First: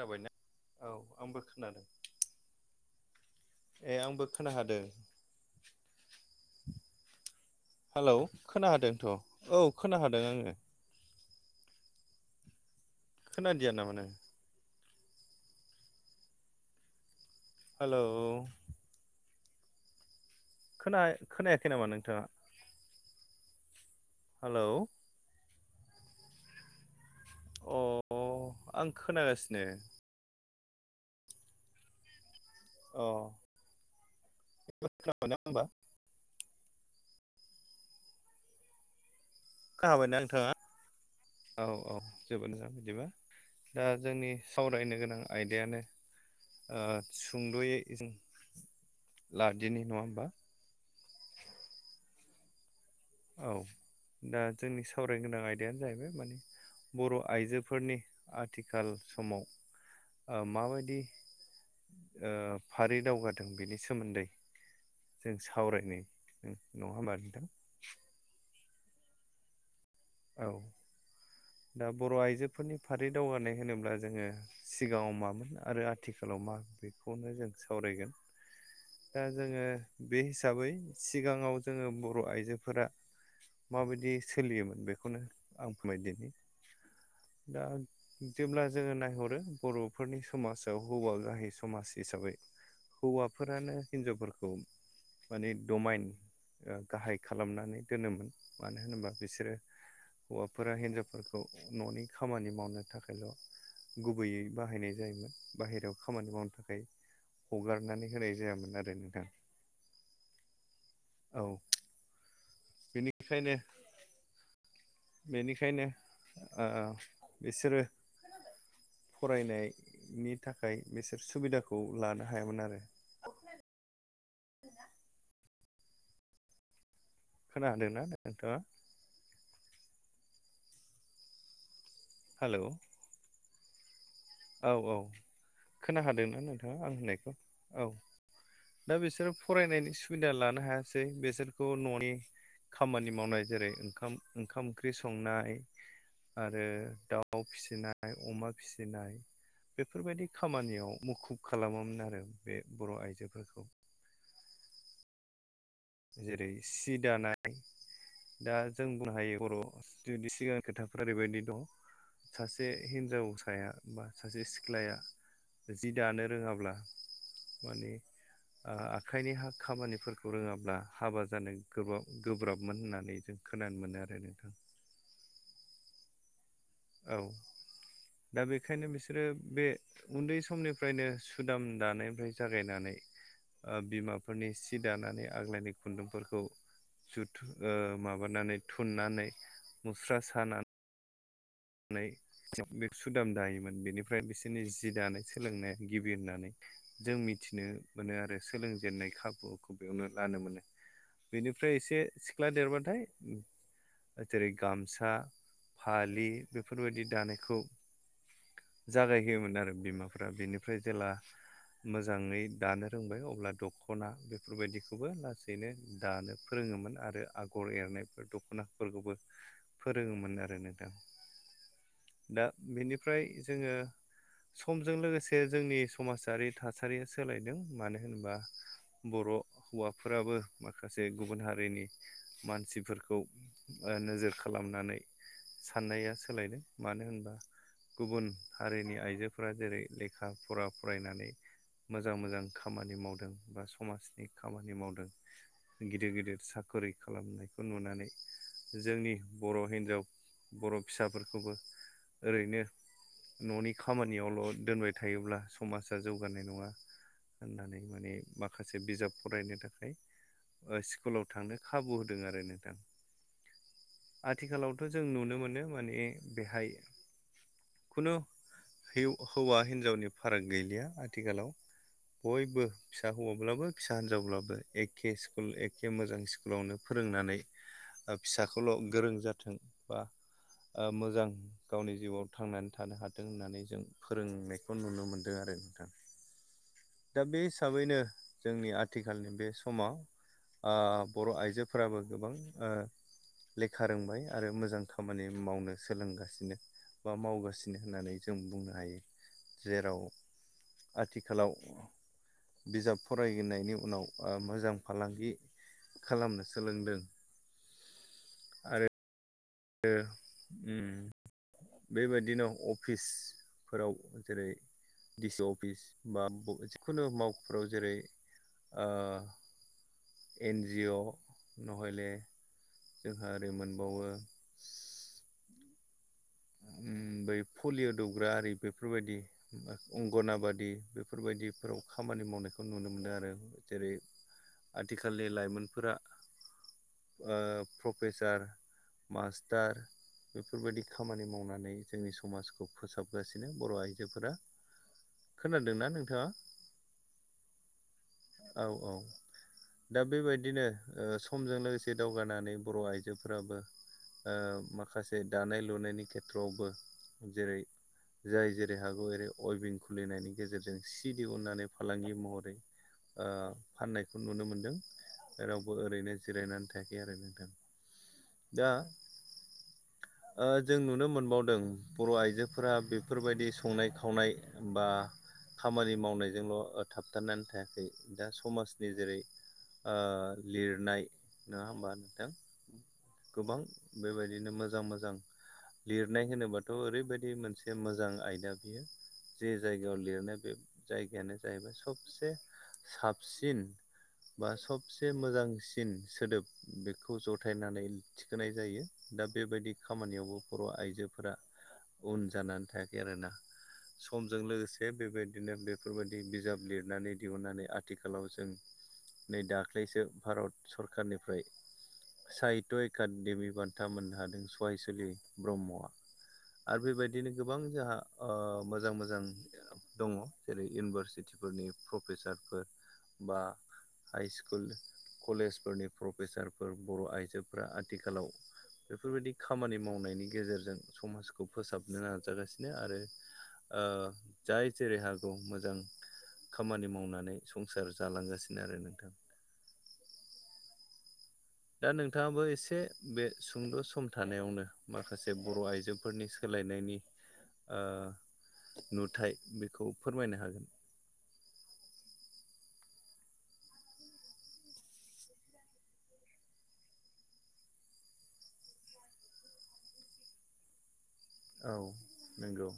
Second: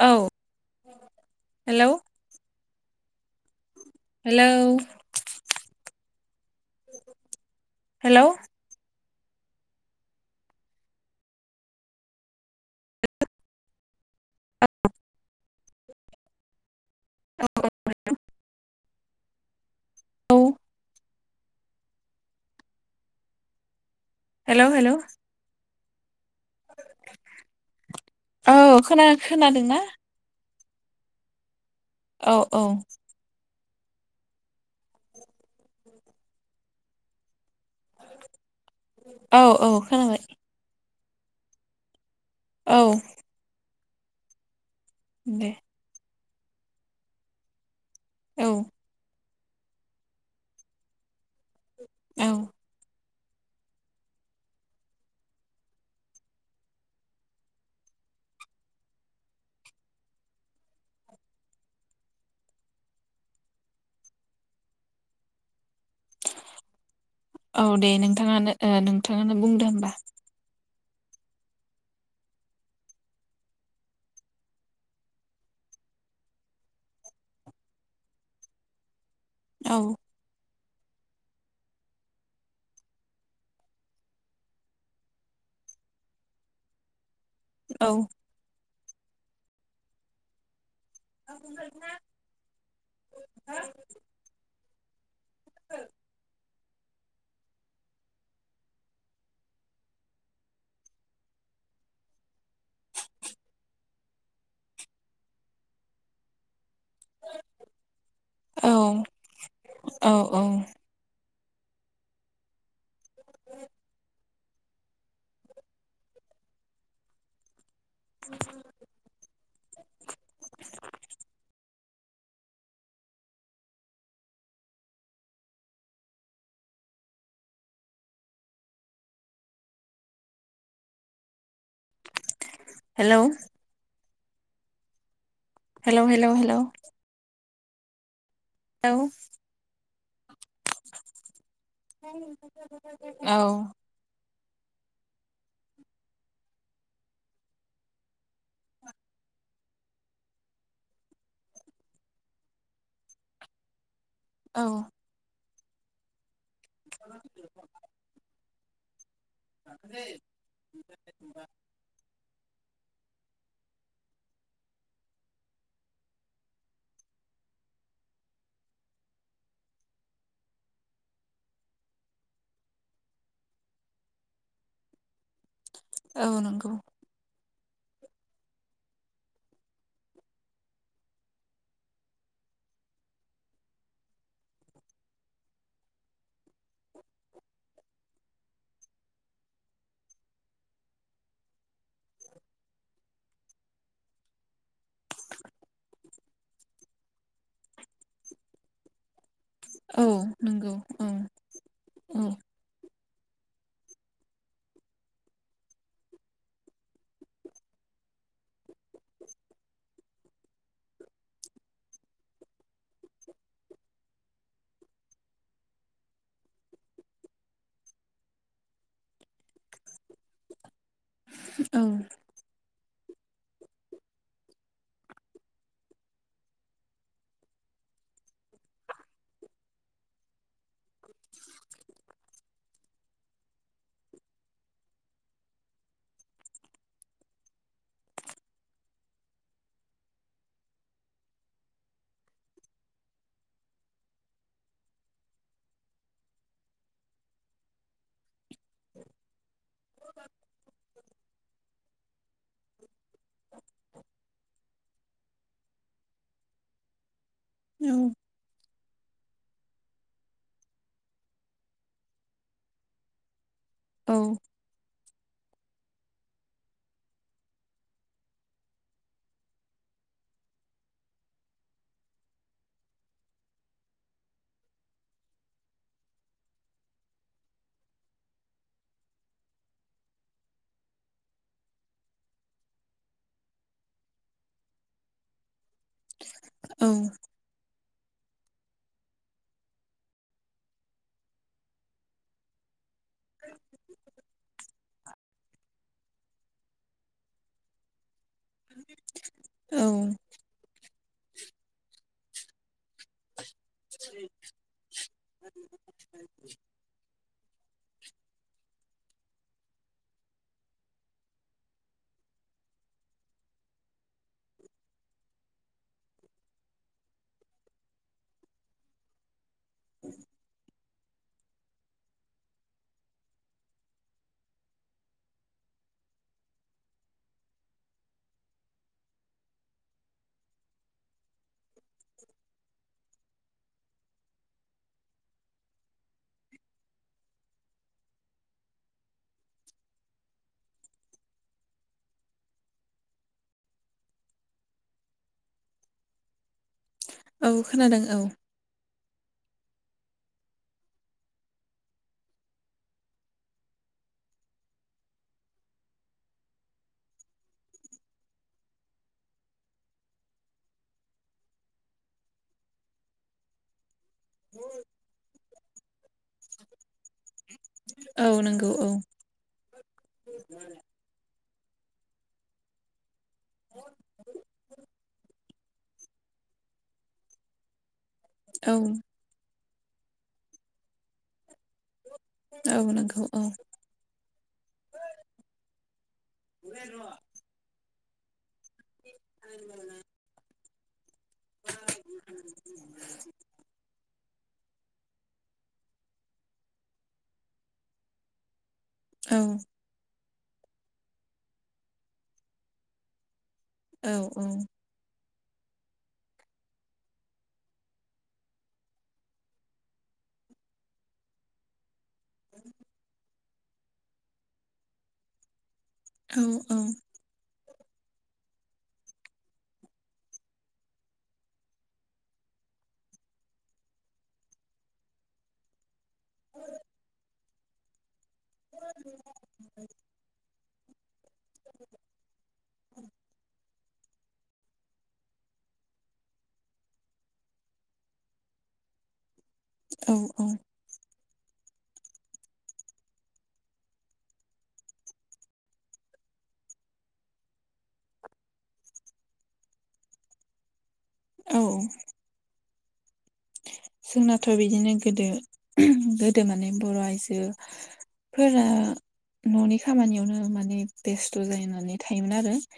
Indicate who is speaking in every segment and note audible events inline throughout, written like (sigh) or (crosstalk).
Speaker 1: औ
Speaker 2: औ आंबो खोनादों।
Speaker 1: हेलौ
Speaker 2: ए आंबो
Speaker 1: हेलौ
Speaker 2: खोनाखादों हेलौ खोनाहादोंथ' औ खोनहादों आङो। खोनादिया ना माने
Speaker 1: औ औ औ
Speaker 2: हेलौ
Speaker 1: औ
Speaker 2: खोना खोनायाखै नामा नोंथाङा?
Speaker 1: हेलौ हेलौ
Speaker 2: अ
Speaker 1: औ
Speaker 2: आं
Speaker 1: खोना
Speaker 2: खोनागासिनो
Speaker 1: खोनादोंना? औ औ
Speaker 2: अ खोनाबाय ना होनबा?
Speaker 1: औ औ
Speaker 2: खाहाबायना
Speaker 1: खोनाबाय
Speaker 2: नोंथाङा औ औ जोबोद मोजां
Speaker 1: औ
Speaker 2: बिदिबा दा जोंनि सावरायनो गोनां
Speaker 1: दे
Speaker 2: आयदायानो सुंद'यै जों
Speaker 1: औ
Speaker 2: लादिनाय नङा होमबा?
Speaker 1: औ
Speaker 2: औ दा जोंनि सावरायगोनां आयदायानो जाहैबाय माने बर' आइजोफोरनि आथिखाल समाव माबायदि फारि दावगादों बेनि सोमोन्दै जों सावरायनाय जों नङा होमबा नोंथां
Speaker 1: औ दे नोंथाङानो नोंथाङानो बुंदो होमबा।
Speaker 2: औ ओ बर' आइजोफोरनि फारि दावगानाय होनोब्ला जोङो सिगाङाव मामोन आरो आथिखालाव मा बेखौनो जों सावरायगोन। दा जोङो
Speaker 1: औ
Speaker 2: बे हिसाबै सिगाङाव जोङो बर' आइजोफोरा माबायदि सोलियोमोन बेखौनो आं फोरमायदिनि दा
Speaker 1: औ
Speaker 2: जेब्ला जोङो नायहरो बर' बेफोरनि समाजाव हौवा गाहै समाज हिसाबै। हौवाफोरानो हिनजावफोरखौ माने दमाइन गाहाय खालामनानै दोनोमोन मानो होनोबा बिसोरो। हौवाफोरा हिनजावफोरखौ न'नि खामानि मावनो थाखायल'। गुबैयै बाहायनाय जायोमोन बाहेरायाव खामानि मावनो थाखाय हगारनानै होनाय।
Speaker 1: औ
Speaker 2: जायामोन आरो नोंथां
Speaker 1: औ औ।
Speaker 2: औ। बेनिखायनो बेनिखायनो बिसोरो फरायनायनि थाखाय बिसोर सुबिदाखौ लानो हायामोन आरो। खदा खोनादों ना नोंथाङा। हेल'।
Speaker 1: हेलौ।
Speaker 2: औ औ खोन
Speaker 1: हेलौ हेलौ
Speaker 2: हादोंना
Speaker 1: हेलौ
Speaker 2: नोंथाङा आं होननायखौ औ
Speaker 1: औ
Speaker 2: दा बिसोर। फरायनायनि सुबिदा लानो हायासै बेसोरखौ न'नि खामानि
Speaker 1: औ
Speaker 2: मावनाय जेरै ओंखाम। ओंखाम, ओंख्रि संनाय आरो दाउ फिसिनाय अमा फिसिनाय। बेफोरबायदि खामानियाव मुखुब खालामोमोन आरो बे बर' आइजोफोरखौ।
Speaker 1: औ।
Speaker 2: जेरै सि दानाय दा जों बुंनो हायो बर' जुदि सिगांनि खोथाखौ। ओरैबायदि दं सासे हिनजावसाया बा सासे सिख्लाया जि दानो रोङाब्ला माने। आखाइनि हा खामानिफोरखौ रोङाब्ला। हाबा जानो गोबाब गोब्राबमोन होननानै जों खोनानो मोनो आरो नोंथां।
Speaker 1: औ नंगौ
Speaker 2: औ दा बेखायनो बिसोरो बे उन्दै समनिफ्रायनो सुदाम दानायनिफ्राय जागायनानै। बिमाफोरनि सि दानानै आग्लायनि खुन्दुंफोरखौ जुथु माबानानै थुननानै मुस्रा सानानै। बे सुदाम दायोमोन बेनिफ्राय बिसोरनि जि दानाय सोलोंनाया गिबि होननानै। जों मिथिनो मोनो आरो सोलोंजेननाय खाबुखौ
Speaker 1: औ
Speaker 2: बेयावनो लानो मोनो।
Speaker 1: नंगौ औ
Speaker 2: बेनिफ्राय एसे
Speaker 1: औ
Speaker 2: सिख्ला देरबाथाय जेरै गामसा फालि बेफोरबायदि दानायखौ जागायहोयोमोन आरो बिमाफोरा बिनिफ्राय जेला मोजाङै दानो रोंबाय अब्ला दख'ना बेफोरबायदिखौबो लासैनो दानो। फोरोङोमोन आरो आगर एरनायफोर दख'नाफोरखौबो फोरोङोमोन आरो न दा
Speaker 1: औ।
Speaker 2: दा बिनिफ्राय जोङो। समजों लोगोसे जोंनि समाजारि थासारिया सोलायदों मानो होनोबा। बर' हौवाफोराबो माखासे गुबुन हारिनि मानसिफोरखौ नोजोर खालामनानै साननाया स सोलायदों मानो होनबा गुबुन हारिनि आइजोफोरा जेरै लेखा फरा फरायनानै। मोजां मोजां खामानि मावदों बा समाजनि खामानि मावदों गिदिर गिदिर साख्रिि खालामनायखौ नुनानै। जोंनि बर' हिनजाव बर' फिसाफोरखौबो ओरैनो। न'नि खामानियावल' दोनबाय थायोब्ला समाजा जौगानाय नङा। होननानै माने
Speaker 1: औ
Speaker 2: ब माखासे बिजाब फरायनो थाखाय स्कुलाव थांनो खाबु होदों आरो नोंथां। आथिखालावथ' जों नुनो मोनो माने बेहाय खुनु हौवा हिनजावनि फाराग गैलिया आथिखालाव बयबो फिसा हौवाब्लाबो फिसा हिनजावब्लाबो एखे स्कुल एखे मोजां स्कुल स्कुलावनो फोरोंनानै फिसाखौल' गोरों जाथों बा मोजां गावनि जिउआव थांनानै थानो हाथों होननानै जों फोरोंनायखौ नुनो मोन्दों आरो नोंथां
Speaker 1: औ
Speaker 2: दा बे हिसाबैनो जोंनि आथिखालनि बे समाव बर' आइजोफोराबो गोबां लेखा रोंबाय आरो मोजां खामानि मावनो सोलोंगासिनो बा मावगासिनो होननानै जों बुंनो हायो
Speaker 1: औ
Speaker 2: जेराव आथिखालाव बिजाब फरायनायनि उनाव मोजां फालांगि खालामनो सोलोंदों उ बेबायदिनो अफिसफोराव जेरै दिडिसि अफिस बा जिखुनु मावख'फोराव जेरै एन जि अ नहले जोंहा ओरो मोनबावो बै पलिय' दौग्रा आरि बेफोरबायदि अंगनाबादि बेफोरबायदिफोराव खामानि मावनायखौ नुनो मोनो आरो जेरै आथिखालनि लाइमोनफोरा प्रफेसार मास्टार बेफोरबायदि खामानि मावनानै जोंनि समाजखौ फोसाबगासिनो बर' आइजोफोरा खोनादोंना नोंथाङा
Speaker 1: औ खोनादों औ
Speaker 2: औ औ दा बेबायदिनो समजों लोगोसे दावगानानै बर' आइजोफोराबो माखासे दानाय लुनायनि खेथ्रआवबो जेरै जाय जेरै हागौ एरै अयभिं खुलिनायनि गेजेरजों सि दिहुननानै फालांगि महरै फाननायखौ नुनो मोनदों रावबो ओरैनो जिरायनानै थायाखै आरो नोंथां
Speaker 1: औ
Speaker 2: दा
Speaker 1: नंगौ औ
Speaker 2: जों नुनो मोनबावदों बर' आइजोफोरा बे बेफोरबायदि संनाय खावनाय बा खामानि मावनायजोंल' थाबथानानै थायाखै दा
Speaker 1: औ
Speaker 2: समाजनि जेरै लिरनाय नङा होमबा नोंथां
Speaker 1: औ नंगौ
Speaker 2: गोबां बेबायदिनो मोजां मोजां लिरनाय होनोबाथ'
Speaker 1: औ
Speaker 2: ओरैबायदि मोनसे मोजां आयदा बियो जे जायगायाव लिरनाय बे जायगायानो जाहैबाय सबसे साबसिन बा सबसे मोजांसिन सोदोब बेखौ जथायनानै थिखोनाय जायो दा
Speaker 1: औ
Speaker 2: बेबायदि खामानियावबो बर' आइजोफोरा उन जानानै थायाखै आरोना समजों लोगोसे बेबायदिनो बेफोरबायदि बिजाब लिरनानै दिहुननानै आथिखालाव जों नै दाख्लैसो भारत सरखारनिफ्राय साइ एक देमि बान्था मोननो हादों सहायसलि ब्रह्मआ आरो
Speaker 1: औ
Speaker 2: बेबायदि बिदिनो गोबां जोंहा मोजां मोजां दङ जेरै इउनिभारसिटिफोरनि प्रफेसारफोर बा हाइ स्कुल कलेजफोरनि प्रफेसारफोर बर' आइजो फोर आथिखालाव बेफोरबायदि खामानि मावनायनि गेजेरजों समाज खौ फोसाबनो नाजागासिनो आरो जाय जेरै हागौ मोजां खामानि मावनानै संसार जालांगासिनो आरो नोंथां
Speaker 1: औ औ
Speaker 2: दा नोंथाङाबो एसे बे सुंद' सम थानायावनो माखासे बर' आइजोफोरनि सोलायनायनि ओ नुथाय बेखौ फोरमायनो हागोन।
Speaker 1: औ जोंनाथ' बिदिनो गोदो गोदो माने बर' आइजो फोरा न'नि खामानियावनो माने बेस्थ'
Speaker 2: औ
Speaker 1: जाहैनानै थायोमोन आरो
Speaker 2: नंगौ।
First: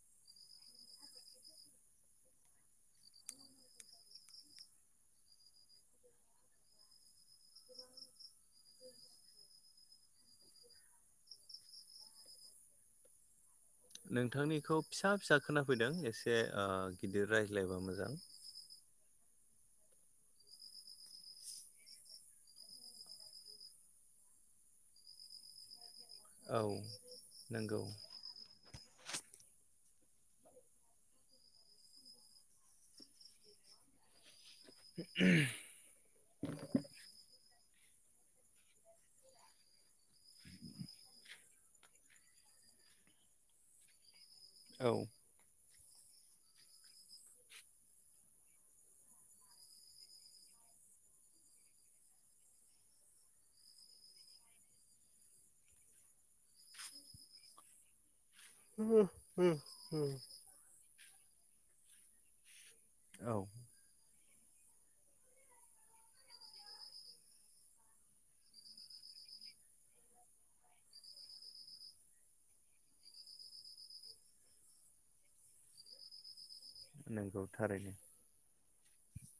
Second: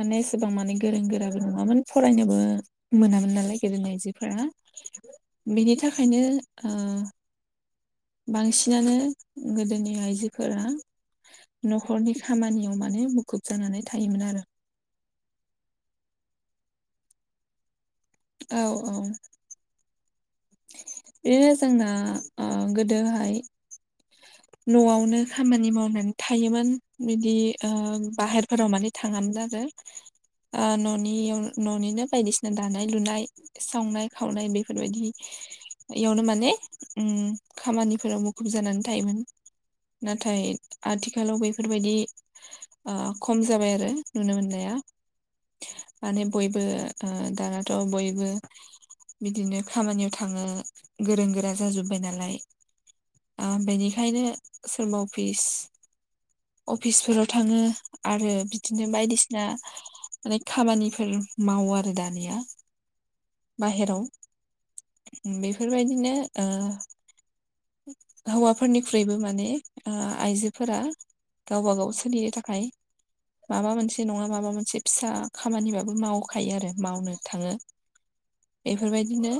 Speaker 1: माने एसेबां माने गोरों गोराबो नङामोन फरायनोबो मोनामोन नालाय गोदो आइजोफोरा बेनि थाखायनो बांसिनानो गोदोनि आइजोफोरा न'खरनि खामानियाव माने मुखुब जानानै थायोमोन आरो
Speaker 2: नोंथांनिखौ फिसा फिसा खोनाफैदों एसे ओ गिदिर रायज्लायबा मोजां
Speaker 1: औ औ बिदिनो जोंना ओ गोदोहाय न'आवनो खामानि मावनानै
Speaker 2: औ
Speaker 1: थायोमोन बिदि
Speaker 2: नंगौ
Speaker 1: बाहेरफोराव माने थाङामोन आरो ओ न'नि न'निनो बायदिसिना दानाय लुनाय सावनाय खावनाय बेफोरबायदि इयुनाव माने खामानिफोराव मुखुब जानानै थायोमोन नाथाय आथिखालाव बेफोरबायदि ओ खम जाबाय आरो नुनो मोननाया
Speaker 2: औ
Speaker 1: माने बयबो ओ दानाथ' बयबो बिदिनो खामानियाव थांङो गोरों गोरा जाजोब्बाय नालाय बेनिखायनो सोरबा अफिस अफिसफोराव थाङो। आरो बिदिनो बायदिसिना माने खामानिफोर मावो आरो दानिया
Speaker 2: औ
Speaker 1: बाहेराव बेफोरबायदिनो ओ हौवाफोरनिख्रुइबो माने ओ आइजोफोरा गावबा गाव सोलिनो थाखाय माबा मोनसे नङा माबा मोनसे फिसा खामानिबाबो मावखायो आरो मावनो
Speaker 2: नंगौ
Speaker 1: थाङो
Speaker 2: थारैनो।
Speaker 1: बेफोरबायदिनो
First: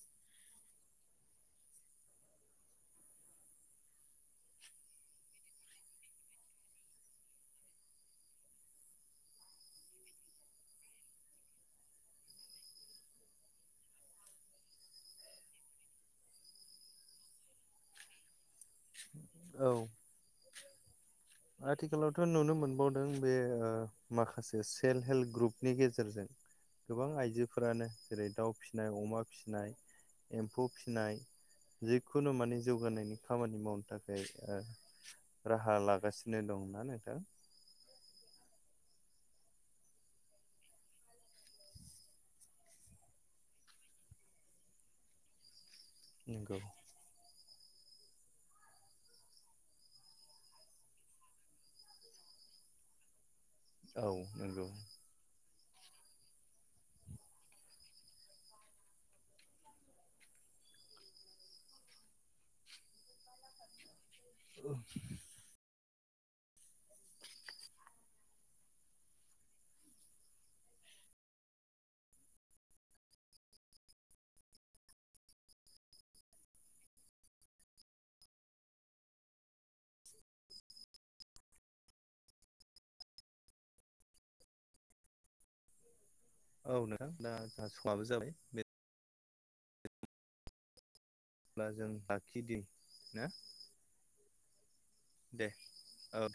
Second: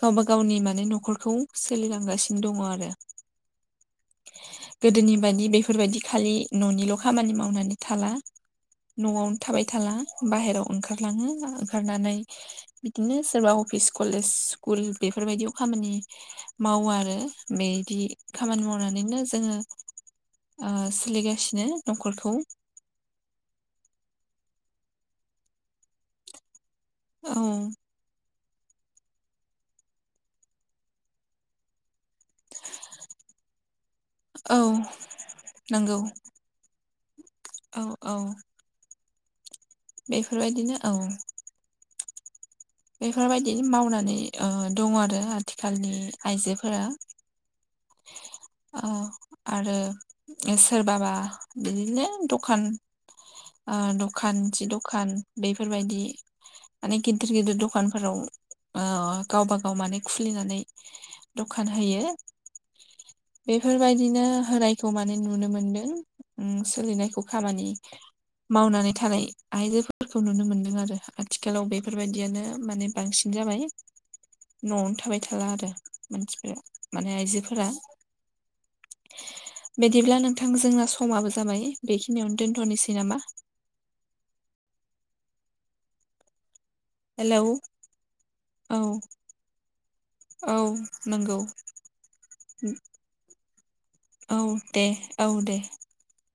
Speaker 1: गावबा गावनि माने न'खरखौ सोलिलांगासिनो दंङो आरो गोदोनि बायदि बेफोरबायदि खालि न'निल' खामानि मावनानै थाला न'आवनो थाबाय थाला बाहेराव ओंखारलाङो ओंखारनानै बिदिनो सोरबा अफिस कलेज स्कुल बेफोरबायदियाव खामानि मावो आरो बे नि खामानि मावनानैनो जोंङो
Speaker 2: औ
Speaker 1: ओ सोलिगा
Speaker 2: आथिखालावथ' नुनो मोनबावदों बे माखासे सेल्फ हेल्प ग्रुपनि गेजेरजों गोबां
Speaker 1: औ
Speaker 2: आइजोफोरानो जेरै दाउ फिसिनाय अमा फिसिनाय एम्फौ फिसिनाय जिखुनु माने जौगानायनि खामानि मावनो थाखाय
Speaker 1: औ
Speaker 2: राहा
Speaker 1: नंगौ
Speaker 2: लागासिनो नाय दंना नोंथां।
Speaker 1: औ औ बेफोरबायदिनो औ बेफोरबायदि मावनानै दंङो आरो आथिखालनि
Speaker 2: नंगौ
Speaker 1: आइजोफोरा
Speaker 2: (inaudible)
Speaker 1: औ आरो सोरबाबा बिदिनो दखान ओ
Speaker 2: औ
Speaker 1: दखान
Speaker 2: नंगौ
Speaker 1: जि दखान बेफोरबायदि माने गिदिर गिदिर दखान दखानफोराव ओ गावबा गाव माने खुलिनानै दखान होयो बेफोरबायदिनो
Speaker 2: औ
Speaker 1: होनायखौ माने नुनो मोनदों सोलिनायखौ खामानि मावनानै थानाय आइजोफोरखौ नुनो मोनदों आरो आथिखालाव बेफोरबायदियानो माने बांसिन जाबाय न'आवनो थाबाय थाला आरो मानसिफोर माने आइजोफोरा बिदिब्ला नोंथां जोंना समाबो जाबाय बेखिनियावनो दोनथ'नोसै नामा
Speaker 2: औ नोंथां दा
Speaker 1: हेलौ
Speaker 2: जाहा समाबो जाबाय दे
Speaker 1: औ औ नंगौ
Speaker 2: अब्ला जों लाखिदि ना
Speaker 1: औ दे
Speaker 2: दे औ